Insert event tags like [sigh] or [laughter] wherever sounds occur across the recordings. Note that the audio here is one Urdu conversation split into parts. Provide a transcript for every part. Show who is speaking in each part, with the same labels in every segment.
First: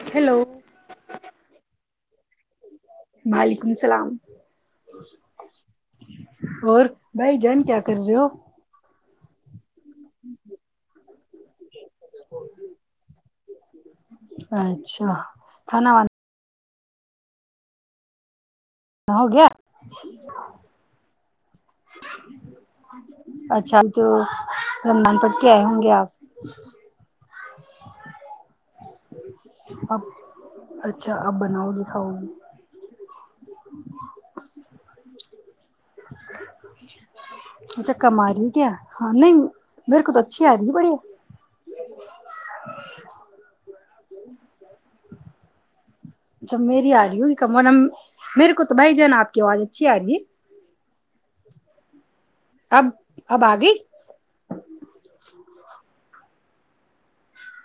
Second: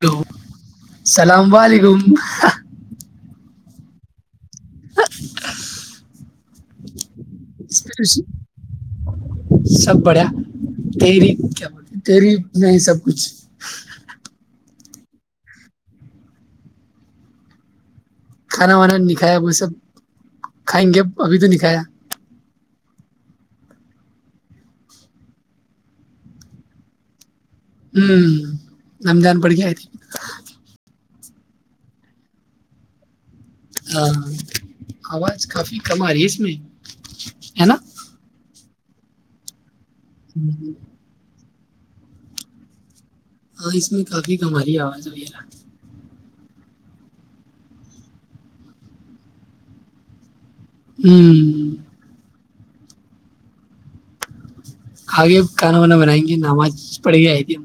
Speaker 1: ہیلو اللام علیکم
Speaker 2: وعلیکم السلام [unintelligible] اور بھائی جن کیا کر رہے ہو
Speaker 1: سب بڑھیا تری کیا بول تری نہیں سب کچھ
Speaker 2: اچھا تھانا و
Speaker 1: کھانا وانا
Speaker 2: ہو
Speaker 1: نکھایا
Speaker 2: گیا
Speaker 1: وہ سب کھائیں گے ابھی تو ن کایا
Speaker 2: اچھا تو رمضان پٹ کے آئے ہوں گے آپ
Speaker 1: ہوں نم جان پڑ کے آئےتی
Speaker 2: اب اچھا آپ بناؤ لکھاؤ
Speaker 1: ہاں آواز کافی کم آ رہی ہے اس میں ہے نا
Speaker 2: اچھا کم آ رہی ہے کیا ہاں نہیں میرے کو تو اچھی آ رہی ت بڑی
Speaker 1: ہاں اس میں کافی کم آ رہی ہے آواز وغیرہ ہوں
Speaker 2: اچھب میری آ رہی میرے کو تو بھائی جان آپ کی آواز اچھی آ رہی ہے
Speaker 1: ہوں
Speaker 2: اب اب آ گئی
Speaker 1: آگے کھانا وانا بنائیں گے ج نماز پڑ گئی ہے ت [unintelligible]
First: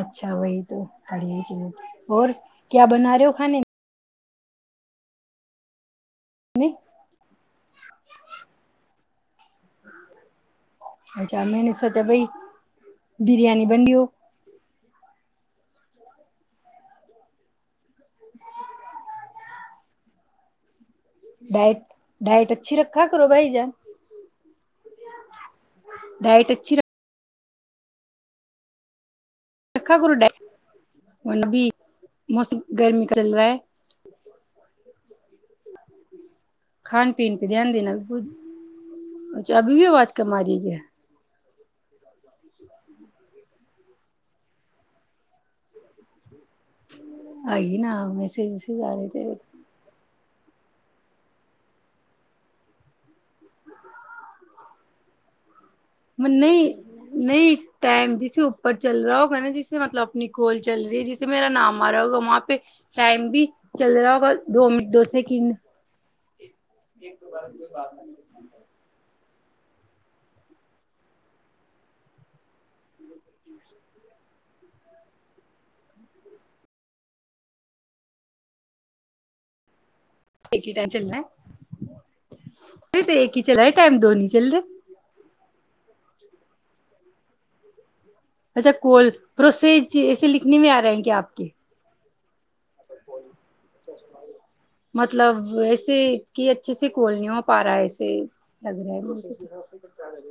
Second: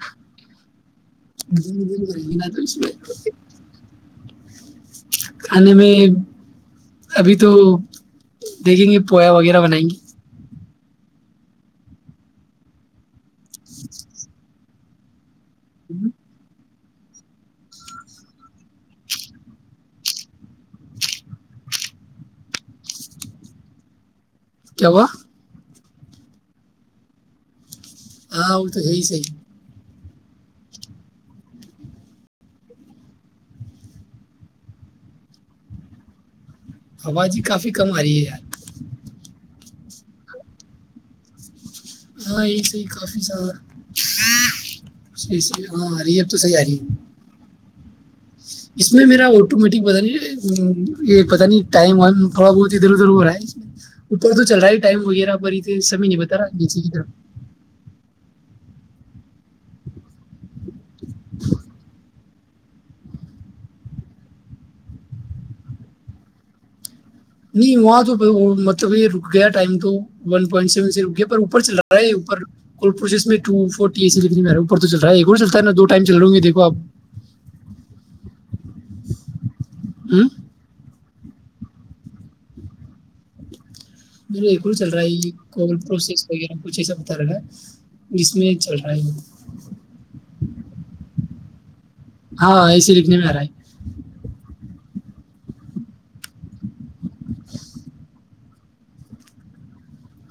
Speaker 2: اچھا وہی تو [unintelligible] پڑ چلو اور
Speaker 1: نا تو اس
Speaker 2: کیا
Speaker 1: میں
Speaker 2: بنا رہے ہو کھانے [unintelligible]
Speaker 1: کھانے میں
Speaker 2: میں
Speaker 1: ابھی تو دیکھیں گے پویا وغیرہ بنائیں گے
Speaker 2: اچھا میں نے سوچا بائی بریانی بن ہو
Speaker 1: ج [unintelligible]
Speaker 2: ڈائٹ ڈائٹ اچھی رکھا کرو بھائی جان
Speaker 1: کیا ہوا
Speaker 2: ڈائٹ اچھی ر [unintelligible]
Speaker 1: ہاں وہ تو ہے ص ہی [unintelligible]
Speaker 2: رکھا گ ڈا مب موسم گرمی کا چل رہا ہے [unintelligible] کھان پین
Speaker 1: آواز ہی
Speaker 2: پہ دھیان
Speaker 1: کافی کم
Speaker 2: دینا
Speaker 1: آ
Speaker 2: بھی
Speaker 1: رہی ہے یار
Speaker 2: چ ابھی بھی آواز کم رہ ہے
Speaker 1: ہاں یہ ص ہی کافی سارہ حییح ہاں ریب تو صحیح آ رہی
Speaker 2: آئی نا میں [unintelligible]
Speaker 1: اس میں میرا آٹومیٹک بتا نہیں [unintelligible] [unintelligible]
Speaker 2: میں
Speaker 1: بتا رہا
Speaker 2: نہیں
Speaker 1: نیچے کی طرف
Speaker 2: نہیں ٹائم جسے اوپر چل رہا ہوگا نا جسے مطلب اپنی کوال چل رہی ہے جسے میرا نام آ رہا ہوگا وہاں پہ ٹائم بھی چل رہا ہوگا دو منٹ دو سیکنڈ
Speaker 1: نہیں وہاں تو مطلب یہ ر ک گیا ٹائم تو ون پوائنٹ سیون سے رک گیا پر اوپر چل رہا ہے اپر پرو میںو فورٹی لا اوپر تو چل رہا ہے چلتا ہے نا دو ائم چل رہاوں گے دیکھو آ
Speaker 2: ایک ٹائ چا یہ ت ایک ک ہیچن ہے ٹائم دو نہیں
Speaker 1: م
Speaker 2: رہے
Speaker 1: ایک چل رہا ہے کال پروسیس وغیرہ کچھ ای سا بتا رہے گ ہے جس میں
Speaker 2: اچھا
Speaker 1: چل رہا
Speaker 2: کول
Speaker 1: ہے
Speaker 2: فوسج ایسے لکھنے میں آ رہے ہیں کیا آپ کے
Speaker 1: ہاں لکھنے میں آ رہا ہے
Speaker 2: مطلب ایسے کہ اچھے سے کول نہیں ہو پا رہا ایسے لگ رہا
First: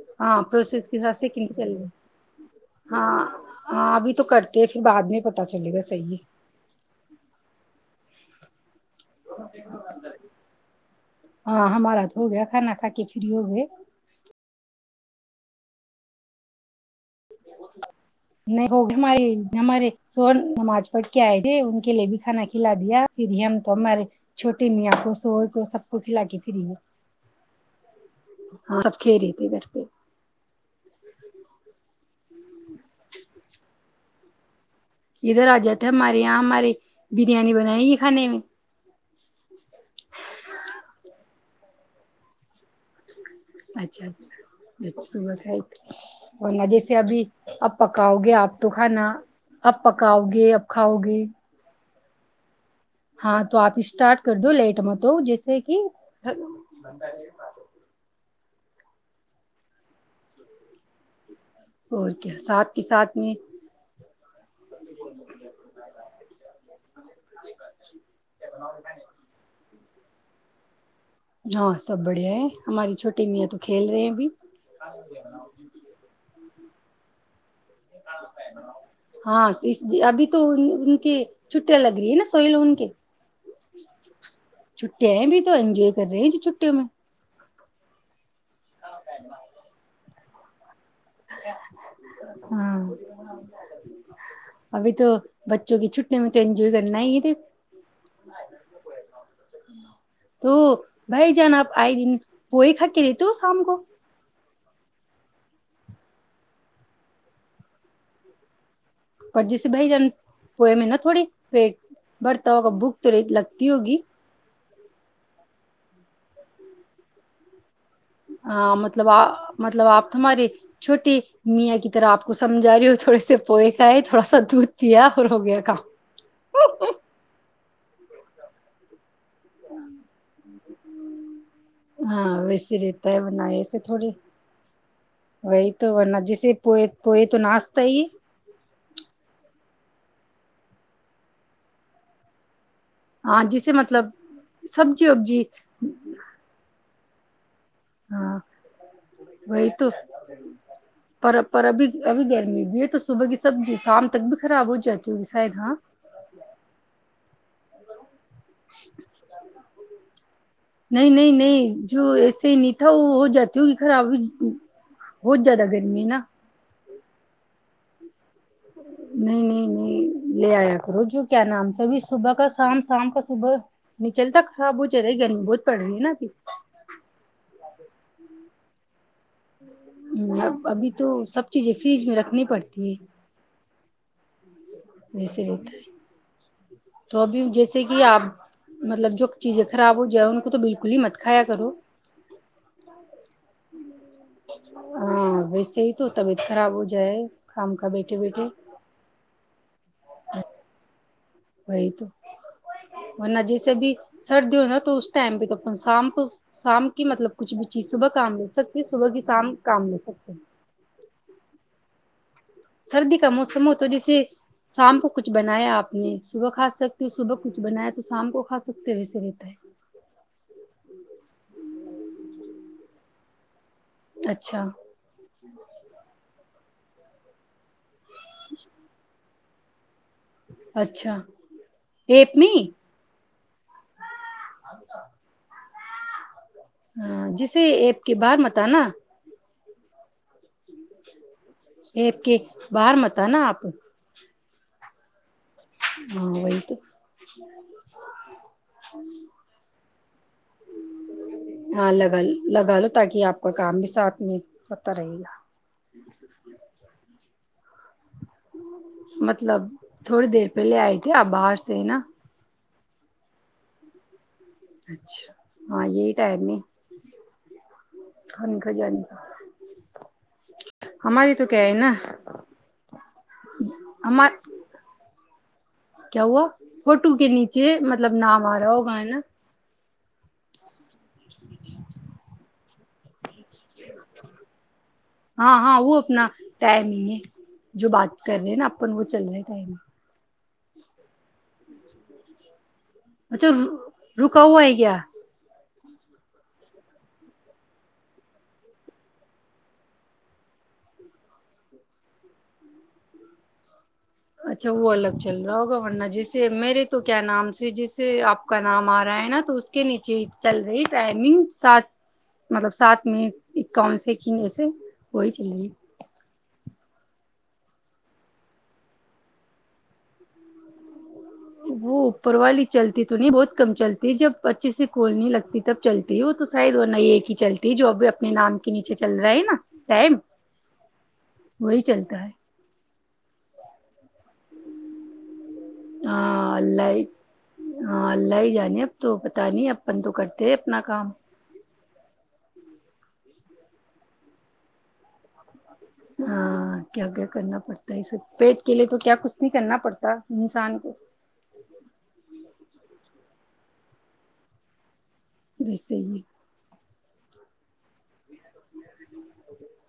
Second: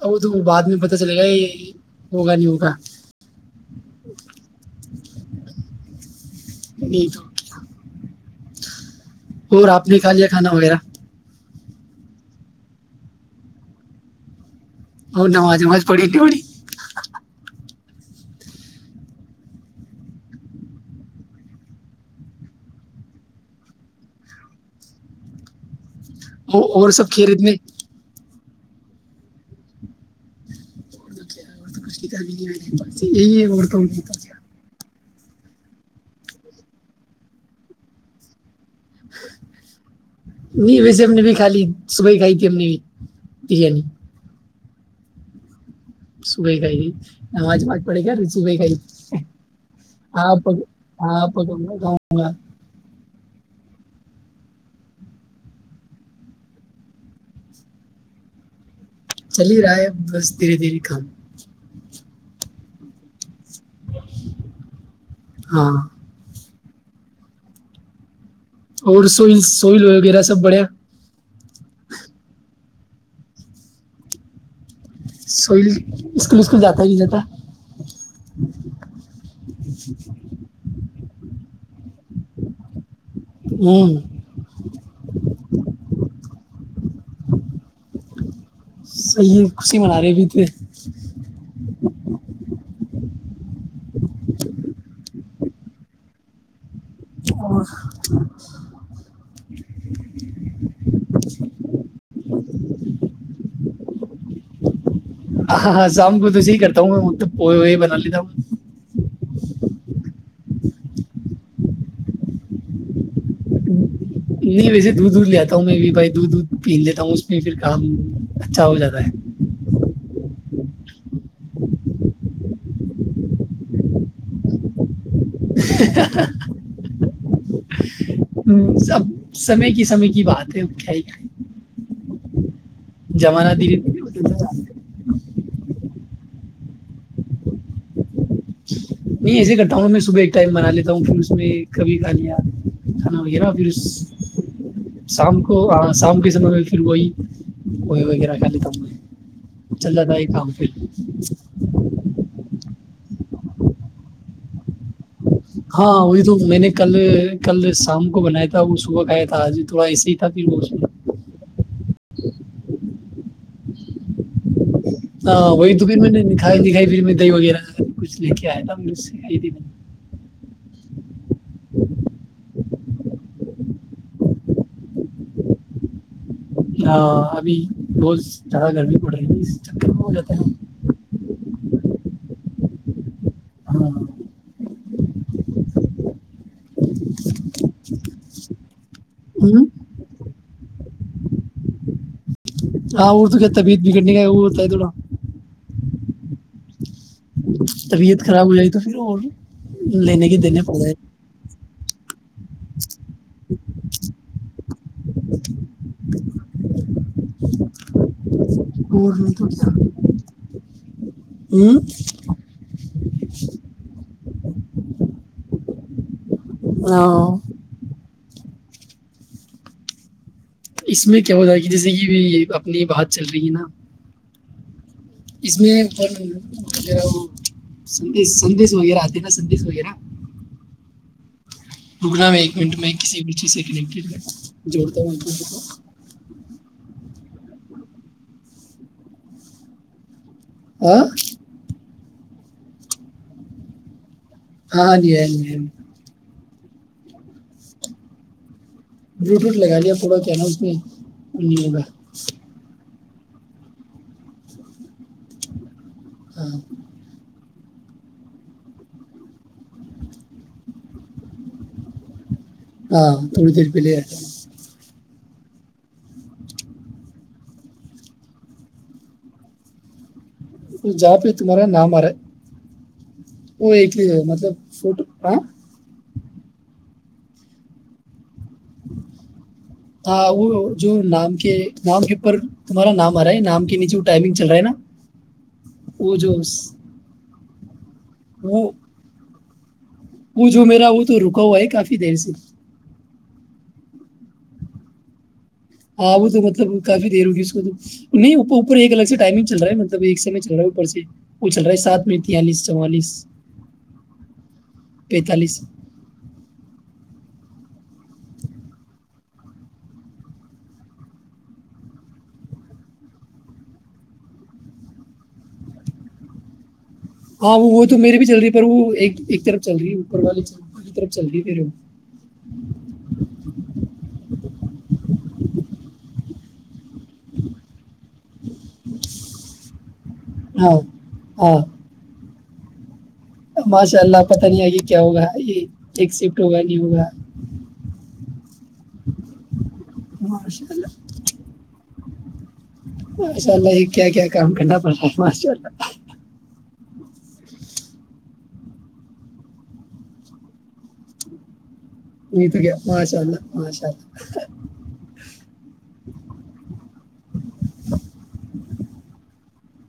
Speaker 1: اب وہ
Speaker 2: ہاں
Speaker 1: تو بعد میں
Speaker 2: پروسیس
Speaker 1: پتہ
Speaker 2: کے
Speaker 1: چلے
Speaker 2: حس
Speaker 1: گا
Speaker 2: سے
Speaker 1: یہ
Speaker 2: چلا
Speaker 1: ہوگا نہیں ہوگا
Speaker 2: ہاں ہاں ابھی تو کرتے ہیں پھر بعد میں پتا چلے گا صحیح
Speaker 1: اچھا اور آپ نے کھا لیا کھانا وغیرہ
Speaker 2: ہاں ہمارا تو ہو گیا کھانا کھا کے فری ہو گئے
Speaker 1: ہ نماز ماز پڑینی پڑی
Speaker 2: نہیں ہوگ ہمارے ہمارے سوور نماز پڑھ کے آئے تھے ان کے لیے بھی کھانا کھلا دیا پھر ہم تو ہمارے چھوٹے میاں کو سور کو سب کو کھلا کے
Speaker 1: وہ
Speaker 2: فری ہوئے۔
Speaker 1: اور سب کھیل اتنے
Speaker 2: ہاں سب کھی رہی تھی ا گھر پہ
Speaker 1: یہت
Speaker 2: ادھر آجاد تھے ہمارے یہاں ہمارے بریانی بنائی گ ہی کھانے میں
Speaker 1: نہیں ویسے ہم نے بھی خالی سبئی کائی تھی ای نے بھی بریانی
Speaker 2: اچھا اچھا اچ تومت
Speaker 1: صبح ہی
Speaker 2: بنا
Speaker 1: کھائی تھی
Speaker 2: جیسے ابھی
Speaker 1: نماز
Speaker 2: اب
Speaker 1: نماز پڑھے گا
Speaker 2: پکاؤ گے
Speaker 1: صبح
Speaker 2: آپ
Speaker 1: ہی
Speaker 2: تو
Speaker 1: کھائی
Speaker 2: کھانا
Speaker 1: تھی
Speaker 2: اب پکاؤ گے اب کھاؤ گے
Speaker 1: ہوا
Speaker 2: ہاں تو آپ اسٹارٹ کر دو لیٹ م تو جیسے کہ
Speaker 1: چل ہی رہا ہے ا بس دھیرے دھیرے کام
Speaker 2: اور کیا ساتھ کے ساتھ میں
Speaker 1: ہاں
Speaker 2: [inaudible]
Speaker 1: اور سوئی سوئی لوئے گ میرا سب بڑھیا
Speaker 2: ہاں سب بڑھیا ہے ہماری چھوٹی میاں تو کھیل رہے ہیں بھی
Speaker 1: سل اسکول اسکول جاتا تی جتا
Speaker 2: ہاں ابھی تو کہ چھٹیاں لگ رہی ہے نا سوئی لوون کے
Speaker 1: ہوں
Speaker 2: چھٹییا ہیں بھی تو انجوائے کر رہے چھٹیوں میں
Speaker 1: صحیح خوشی منا رہے بھی تھے ایک
Speaker 2: ہاں ابھی تو بچوں کی چھٹی میں تو انجوائے کر
Speaker 1: اور
Speaker 2: تو بھائی جان آپ آئے دن پوئی کھا کے رہتے ہو شام کو
Speaker 1: ہاں ہاں شام کو تو صی کرتا ہوں میں بنا لیتا ہوں
Speaker 2: اور جیسے بھائی جان پوئے میں نا تھوڑی پیٹ برتاؤ کا بھوک تو ریت لگتی ہوگی
Speaker 1: نہیں ویسے دودھ دودھ ل آتا ہوں میں بھی بھائی دودھ دود پن لیتا ہوں اس میں پھر کام اچھا
Speaker 2: ہاں
Speaker 1: ہو جاتا
Speaker 2: مطلب
Speaker 1: ہے
Speaker 2: آ مطلب آپ تمہاری چھوٹی میاں کی طرح آپ کو سمجا رہی ہو تھوڑے سے پوئے ک آئے تھوڑا سا دودھ پیا ر ہو گیا کا
Speaker 1: ہوں سب سمے کی سمے کی بات ہے خ
Speaker 2: ہاں رہتا ہے ورنہ
Speaker 1: جمانہ دھیرے
Speaker 2: ایسے تھوڑی
Speaker 1: دھیرے
Speaker 2: وہی تو ورنہ جیسے پو پوئے تو ناشتا ہی
Speaker 1: نہیں ایسے ہی کرتا ہوں میں صبح ایک ٹائم بنا لیتا ہوں پھر اس میں کبھی کھا لیا نا ہے
Speaker 2: ہاں
Speaker 1: نا پھر
Speaker 2: جیسے مطلب سبزی
Speaker 1: شام
Speaker 2: وبزی
Speaker 1: کو ہ شام کے سمے میں پھر وہی ہ کوئی وغیرہ
Speaker 2: ہاں
Speaker 1: کہ لیتا ہوں
Speaker 2: وہی
Speaker 1: میں
Speaker 2: تو
Speaker 1: چل رہا تھا ایک کام پھر
Speaker 2: پر پر ابھی ابھی گرمی بھی ہے تو صبح کی سبزی شام تک بھی خراب ہو جاتی ہوگی شاید
Speaker 1: ہاں وہی تو میں نے کل کل شام کو بنایا تھا وہ صبح کھیا تھا آج تھوڑا ایسے ہی تھا پھر وہ میں
Speaker 2: نہیں نہیں نہیں جو ایسے ہی نہیں تھا وہ ہو جاتی ہوگی خرابی
Speaker 1: ہ وہی تو پھر میں نے دکھائی دکھائی میں دی وغیرہ لے کے آیا تھا پھر اس سے کھائی
Speaker 2: نہیں
Speaker 1: تھی میں
Speaker 2: نہیں نہیں لے آیا روجو کیا نام سے ابھی صبح کا شام شام کا صبح نچل ت خراب ہو ج رہی گ ن بہت پڑ گی نا کہ
Speaker 1: ہاں ابھی روز ج گھر بھی
Speaker 2: ہ ا ابھی تو سب چیزیں فریج میں رکھنی پڑتی ہے
Speaker 1: ہاں
Speaker 2: بسی رہت ہے تو ابھی جیسے کہ آپ مطلب جو چیزیں
Speaker 1: ہوں
Speaker 2: خراب ہو جائے ان تو بالکل ہی مت کایا کرو
Speaker 1: ہاں وہ تو کہتا ہے بیت بھی کرنے کا وہ ہوتا ہے تھوڑا
Speaker 2: ہاں ویسے ہی تو طبیعت خراب ہو جائے کام کا بیٹھے
Speaker 1: طبیعت
Speaker 2: بیٹھے
Speaker 1: خراب ہو جائے تو پھر اور لینے کی
Speaker 2: بس
Speaker 1: دینے پڑ جائے
Speaker 2: وہی تو ورنہ جیسے بھی سردی ہو نا تو اس ٹائم پہ تو اپ شام کو شام کی مطلب کچھ بھی جی صبح کام لے سکتے صبح
Speaker 1: اور
Speaker 2: کی
Speaker 1: نہیں تو
Speaker 2: شام
Speaker 1: کیا
Speaker 2: کام ل سکتے
Speaker 1: ہوں
Speaker 2: سردی کا موسم ہو تو جیسے شام کو کچھ بنایا آپ نے صبح کھا سکتی ہو صبح کچھ بنایا تو شام کو کھا سکتے ویسے رہتا ہے
Speaker 1: اس میں کیا ہو جائے گی جیسے کہ اپنی بات چل رہی ہے نا
Speaker 2: اچھا
Speaker 1: اس میں فن ج [inaudible] سندیش سندیش وغیرہ آتے سندیش وغیرہ
Speaker 2: اچھا
Speaker 1: رکنا میں ایک منٹ میں کسی چیک جوڑتا ہو
Speaker 2: ہاں جسے ایپ کے بار متانا
Speaker 1: ا
Speaker 2: ایکپ کے باہر مت نا آپ
Speaker 1: ہاں جی ہ جی
Speaker 2: ہاں وہی [inaudible]
Speaker 1: بلوٹوتھ لگا لیا تھوڑا کہ نا اس میں نہیں ہوگا
Speaker 2: کوئی کام بھی ساتھ میں ہوتا رہے گا
Speaker 1: [inaudible]
Speaker 2: مطلب تھوڑی دیر پہلے آئے تھھی آپ باہر سے نا
Speaker 1: ہاں توڑ تر پ لے
Speaker 2: چ ہاں یہی ٹائم نہیں کانی کجانی کا
Speaker 1: جا
Speaker 2: ہماری
Speaker 1: پیت
Speaker 2: تو کیا
Speaker 1: مارے
Speaker 2: ہے
Speaker 1: ن
Speaker 2: نا
Speaker 1: مارے وہ ایکلی ہے
Speaker 2: ہمار
Speaker 1: مطلب فوٹو ا [inaudible]
Speaker 2: کیا ہوا فوٹو کے نیچے مطلب نپ
Speaker 1: ہ وہ جو نام کے نام کےپر تمارا نام رہا نام کے نیچے ٹائمنگ چل رہا ہے نا
Speaker 2: ہاں ہاں
Speaker 1: وہ
Speaker 2: اپنا
Speaker 1: جو
Speaker 2: ٹائم ہی ہے جو بات کر رہے ہیں نا اپن وہ چل رہے ہیں ٹم [inaudible]
Speaker 1: وہ جو میرا وہ تو رکا ہوا ہے کافی دیر سے
Speaker 2: اچھا رکا ہووا ہے کیا
Speaker 1: ہاں وہ تو مطلب کافی دیر ہوگی اس کو تو نہیں اوپر ایک الگ سے ٹائمنگ چل رہا ہے مطلب ایک سمے چل رہا ہے اوپر سے وہ چل رہا ہے سات میں تیاالیس چوالیس
Speaker 2: اچھا وہ الگ چل رہا
Speaker 1: پینتالیس
Speaker 2: ہوگا ورنہ جسے میرے تو کیا نام سے جس آپ کا نام آ رہا ہے نا تو اس کے نیچے چل رہی ٹائمنگ سات مطلب سات میں اکاون سے کینے سے وہی چل رہ ہے
Speaker 1: ہاں وہ وہ تو میری بھی چل رہی ہے پر وہ ایک ایک طرف چل رہی ہے اوپر والے رہ
Speaker 2: وہ اوپر والی چلتی تو نہیں بہت کم چلتی جب پچی سے کوول نہیں لگتی تب چلتی ہے وہ تو ساید ورنہ ایک ہی چلتی ہے جو ابھی اپنے نام کے نیچے چل رہا ہے نا ٹائم
Speaker 1: ہاں
Speaker 2: وہی چلتا ہے
Speaker 1: [inaudible] چلا آپ پتہ نہیں آگے کیا ہوگا یہ ایکسفٹ
Speaker 2: ہاں
Speaker 1: ہوگا نہیں
Speaker 2: اللہ
Speaker 1: ہوگا
Speaker 2: ہاں اللہ ہی جانے اب تو پتا نہیں اب اپن تو کرتے
Speaker 1: ماشاء
Speaker 2: اپنا
Speaker 1: اللہ
Speaker 2: کام
Speaker 1: ماشاء اللہ یہ کیا کیا کام کرنا پڑتا ماشاء اللہ
Speaker 2: ہاں کیا کیا کرنا پڑتا ہے ای سب پٹ کے لیے تو کیا کچھ نہیں کرنا پڑتا انسان کو
Speaker 1: نہیں تو کیا ماشاء اللہ ماشاء اللہ
Speaker 2: بیسے ہی ہے [inaudible] [inaudible]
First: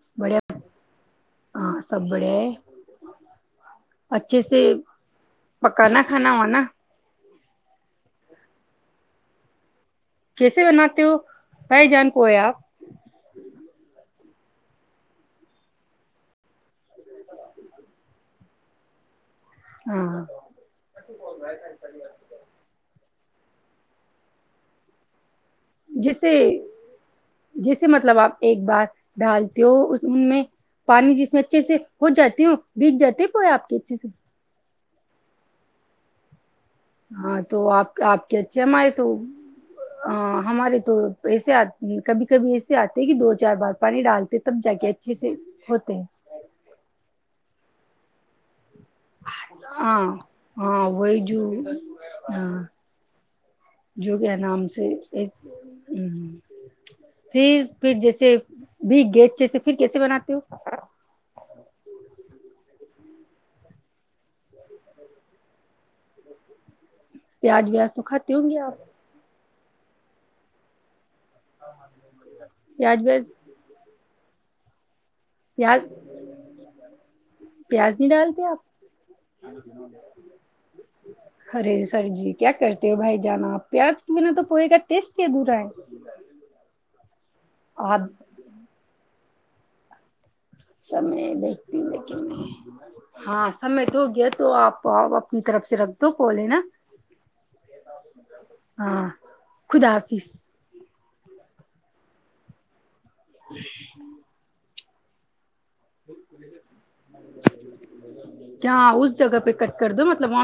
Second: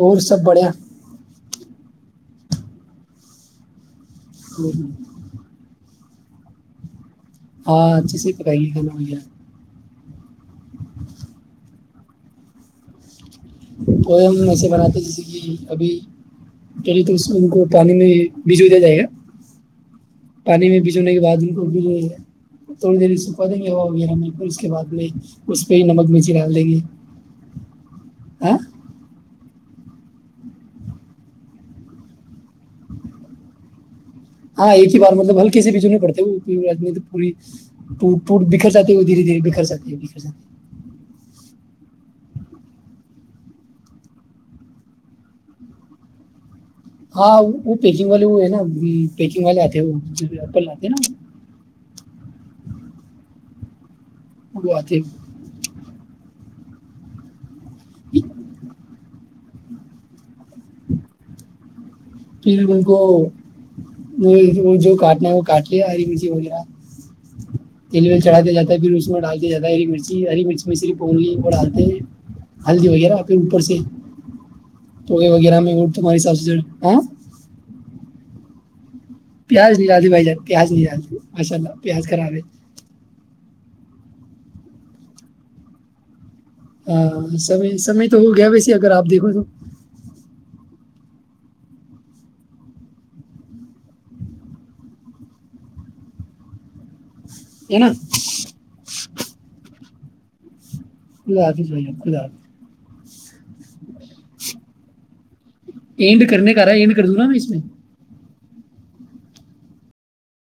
Speaker 1: اور سب بڑھیا
Speaker 2: ہاں سبڑے اچھے سے پکانا تھاانا ہو نا
Speaker 1: ہاں اچھے سے پکائیے کانا ب
Speaker 2: کیسے بناتے ہو قائ جان پیا آپ
Speaker 1: کوئ ہم ایسے بناتے جیسے کہ ابھی چ طرح ان کو پانی میں بجے بھیدے جائے گ
Speaker 2: ہاں
Speaker 1: پانی میں بیجونے کے بعد ان کو بھی جو تھوڑی دری یں گے ہو وغیرہ نہیں پھر اس کے بعد بھی اس پہ ہی نمک مرچی ڈال
Speaker 2: جیسے
Speaker 1: دے گی
Speaker 2: جیسے مطلب آپ ایک بار ڈالتے ہو ان میں پانی جس میں اچھے سے ہو جاتی ہو بیگ جاتے پے آپ کے اچھے سے
Speaker 1: ہاں ایک ہی بار مطلب ہلکے سے بھیچونے پڑتے وہ نہیں تو پوری
Speaker 2: ہاں تو آپ
Speaker 1: ٹوٹ
Speaker 2: آپ کے
Speaker 1: ٹوٹ
Speaker 2: اچھے
Speaker 1: بکھر
Speaker 2: ہمارے
Speaker 1: جاتی ہے وہ
Speaker 2: تو
Speaker 1: دھیرے دھیرے بکھر جاتی ہے بکھر جاتی ہے
Speaker 2: ہمارے تو ایسے آ کبھی کبھی ایسے آتے ہیں کہ دو چار بار پانی ڈالتے تب جا کے اچھے سے ہوتے ہیں
Speaker 1: ہاں وہ پییکنگ والے وہ ہے نا پیکنگ والے آتے ہیں
Speaker 2: ہاں
Speaker 1: وہپر لاتتے
Speaker 2: ہاں
Speaker 1: ہیں نا
Speaker 2: وہی جو ہاں جو کیا نام
Speaker 1: وہ
Speaker 2: سے
Speaker 1: آتے
Speaker 2: اس پھر پھر جیسے بھی گی اچھ سے پھر کیسے بناتے ہو
Speaker 1: پھر ان کو وہ جو کاٹنا ہے وہ کاٹ لیا اری مچے وغیرہ
Speaker 2: پیاز ویاز تو
Speaker 1: تل ویل
Speaker 2: کھاتے
Speaker 1: چڑھا
Speaker 2: ہوں
Speaker 1: دیا
Speaker 2: گے
Speaker 1: جاتا
Speaker 2: آپ
Speaker 1: ہے پھر اس میں ڈال زیاد ہری مرچ ہری مرچ مس اور بتے ہلدی
Speaker 2: پیاز
Speaker 1: وغیرہ
Speaker 2: ویاز
Speaker 1: پھر اوپر سے تو وغیرہ میں وہمارے حساب سے ہاں
Speaker 2: پیازی دال دیا
Speaker 1: پیاز نہیں ڈالتی بھائی جان پیاز نہیں ڈالتی ماشاء اللہ
Speaker 2: ارے سر
Speaker 1: پیاز
Speaker 2: جی
Speaker 1: خراب ہے
Speaker 2: کیا کرتے ہو بھائی جان آپ پیاز کے بنا تو پوئے گا ٹیسٹ ہی دورا ہے
Speaker 1: ہاں سمئے
Speaker 2: آپ
Speaker 1: سمے تو ہو گیا ویسے اگر آپ دیکھو تو
Speaker 2: س میں دیکھتی ہوں لیکن نہیں ہاں سمے تو گیا تو آپ آ اپنی طرف سے رکھ دو کولے نا
Speaker 1: ہے نا
Speaker 2: ہاں خدافظ
Speaker 1: خدلا حافظ بھ خدلا حافظ
Speaker 2: ج
Speaker 1: اینڈ کرنے کا رہا ہے اینڈ کر دوں نا میں اس میں
Speaker 2: کیا اس جگہ پہ کٹ کر دو مطلب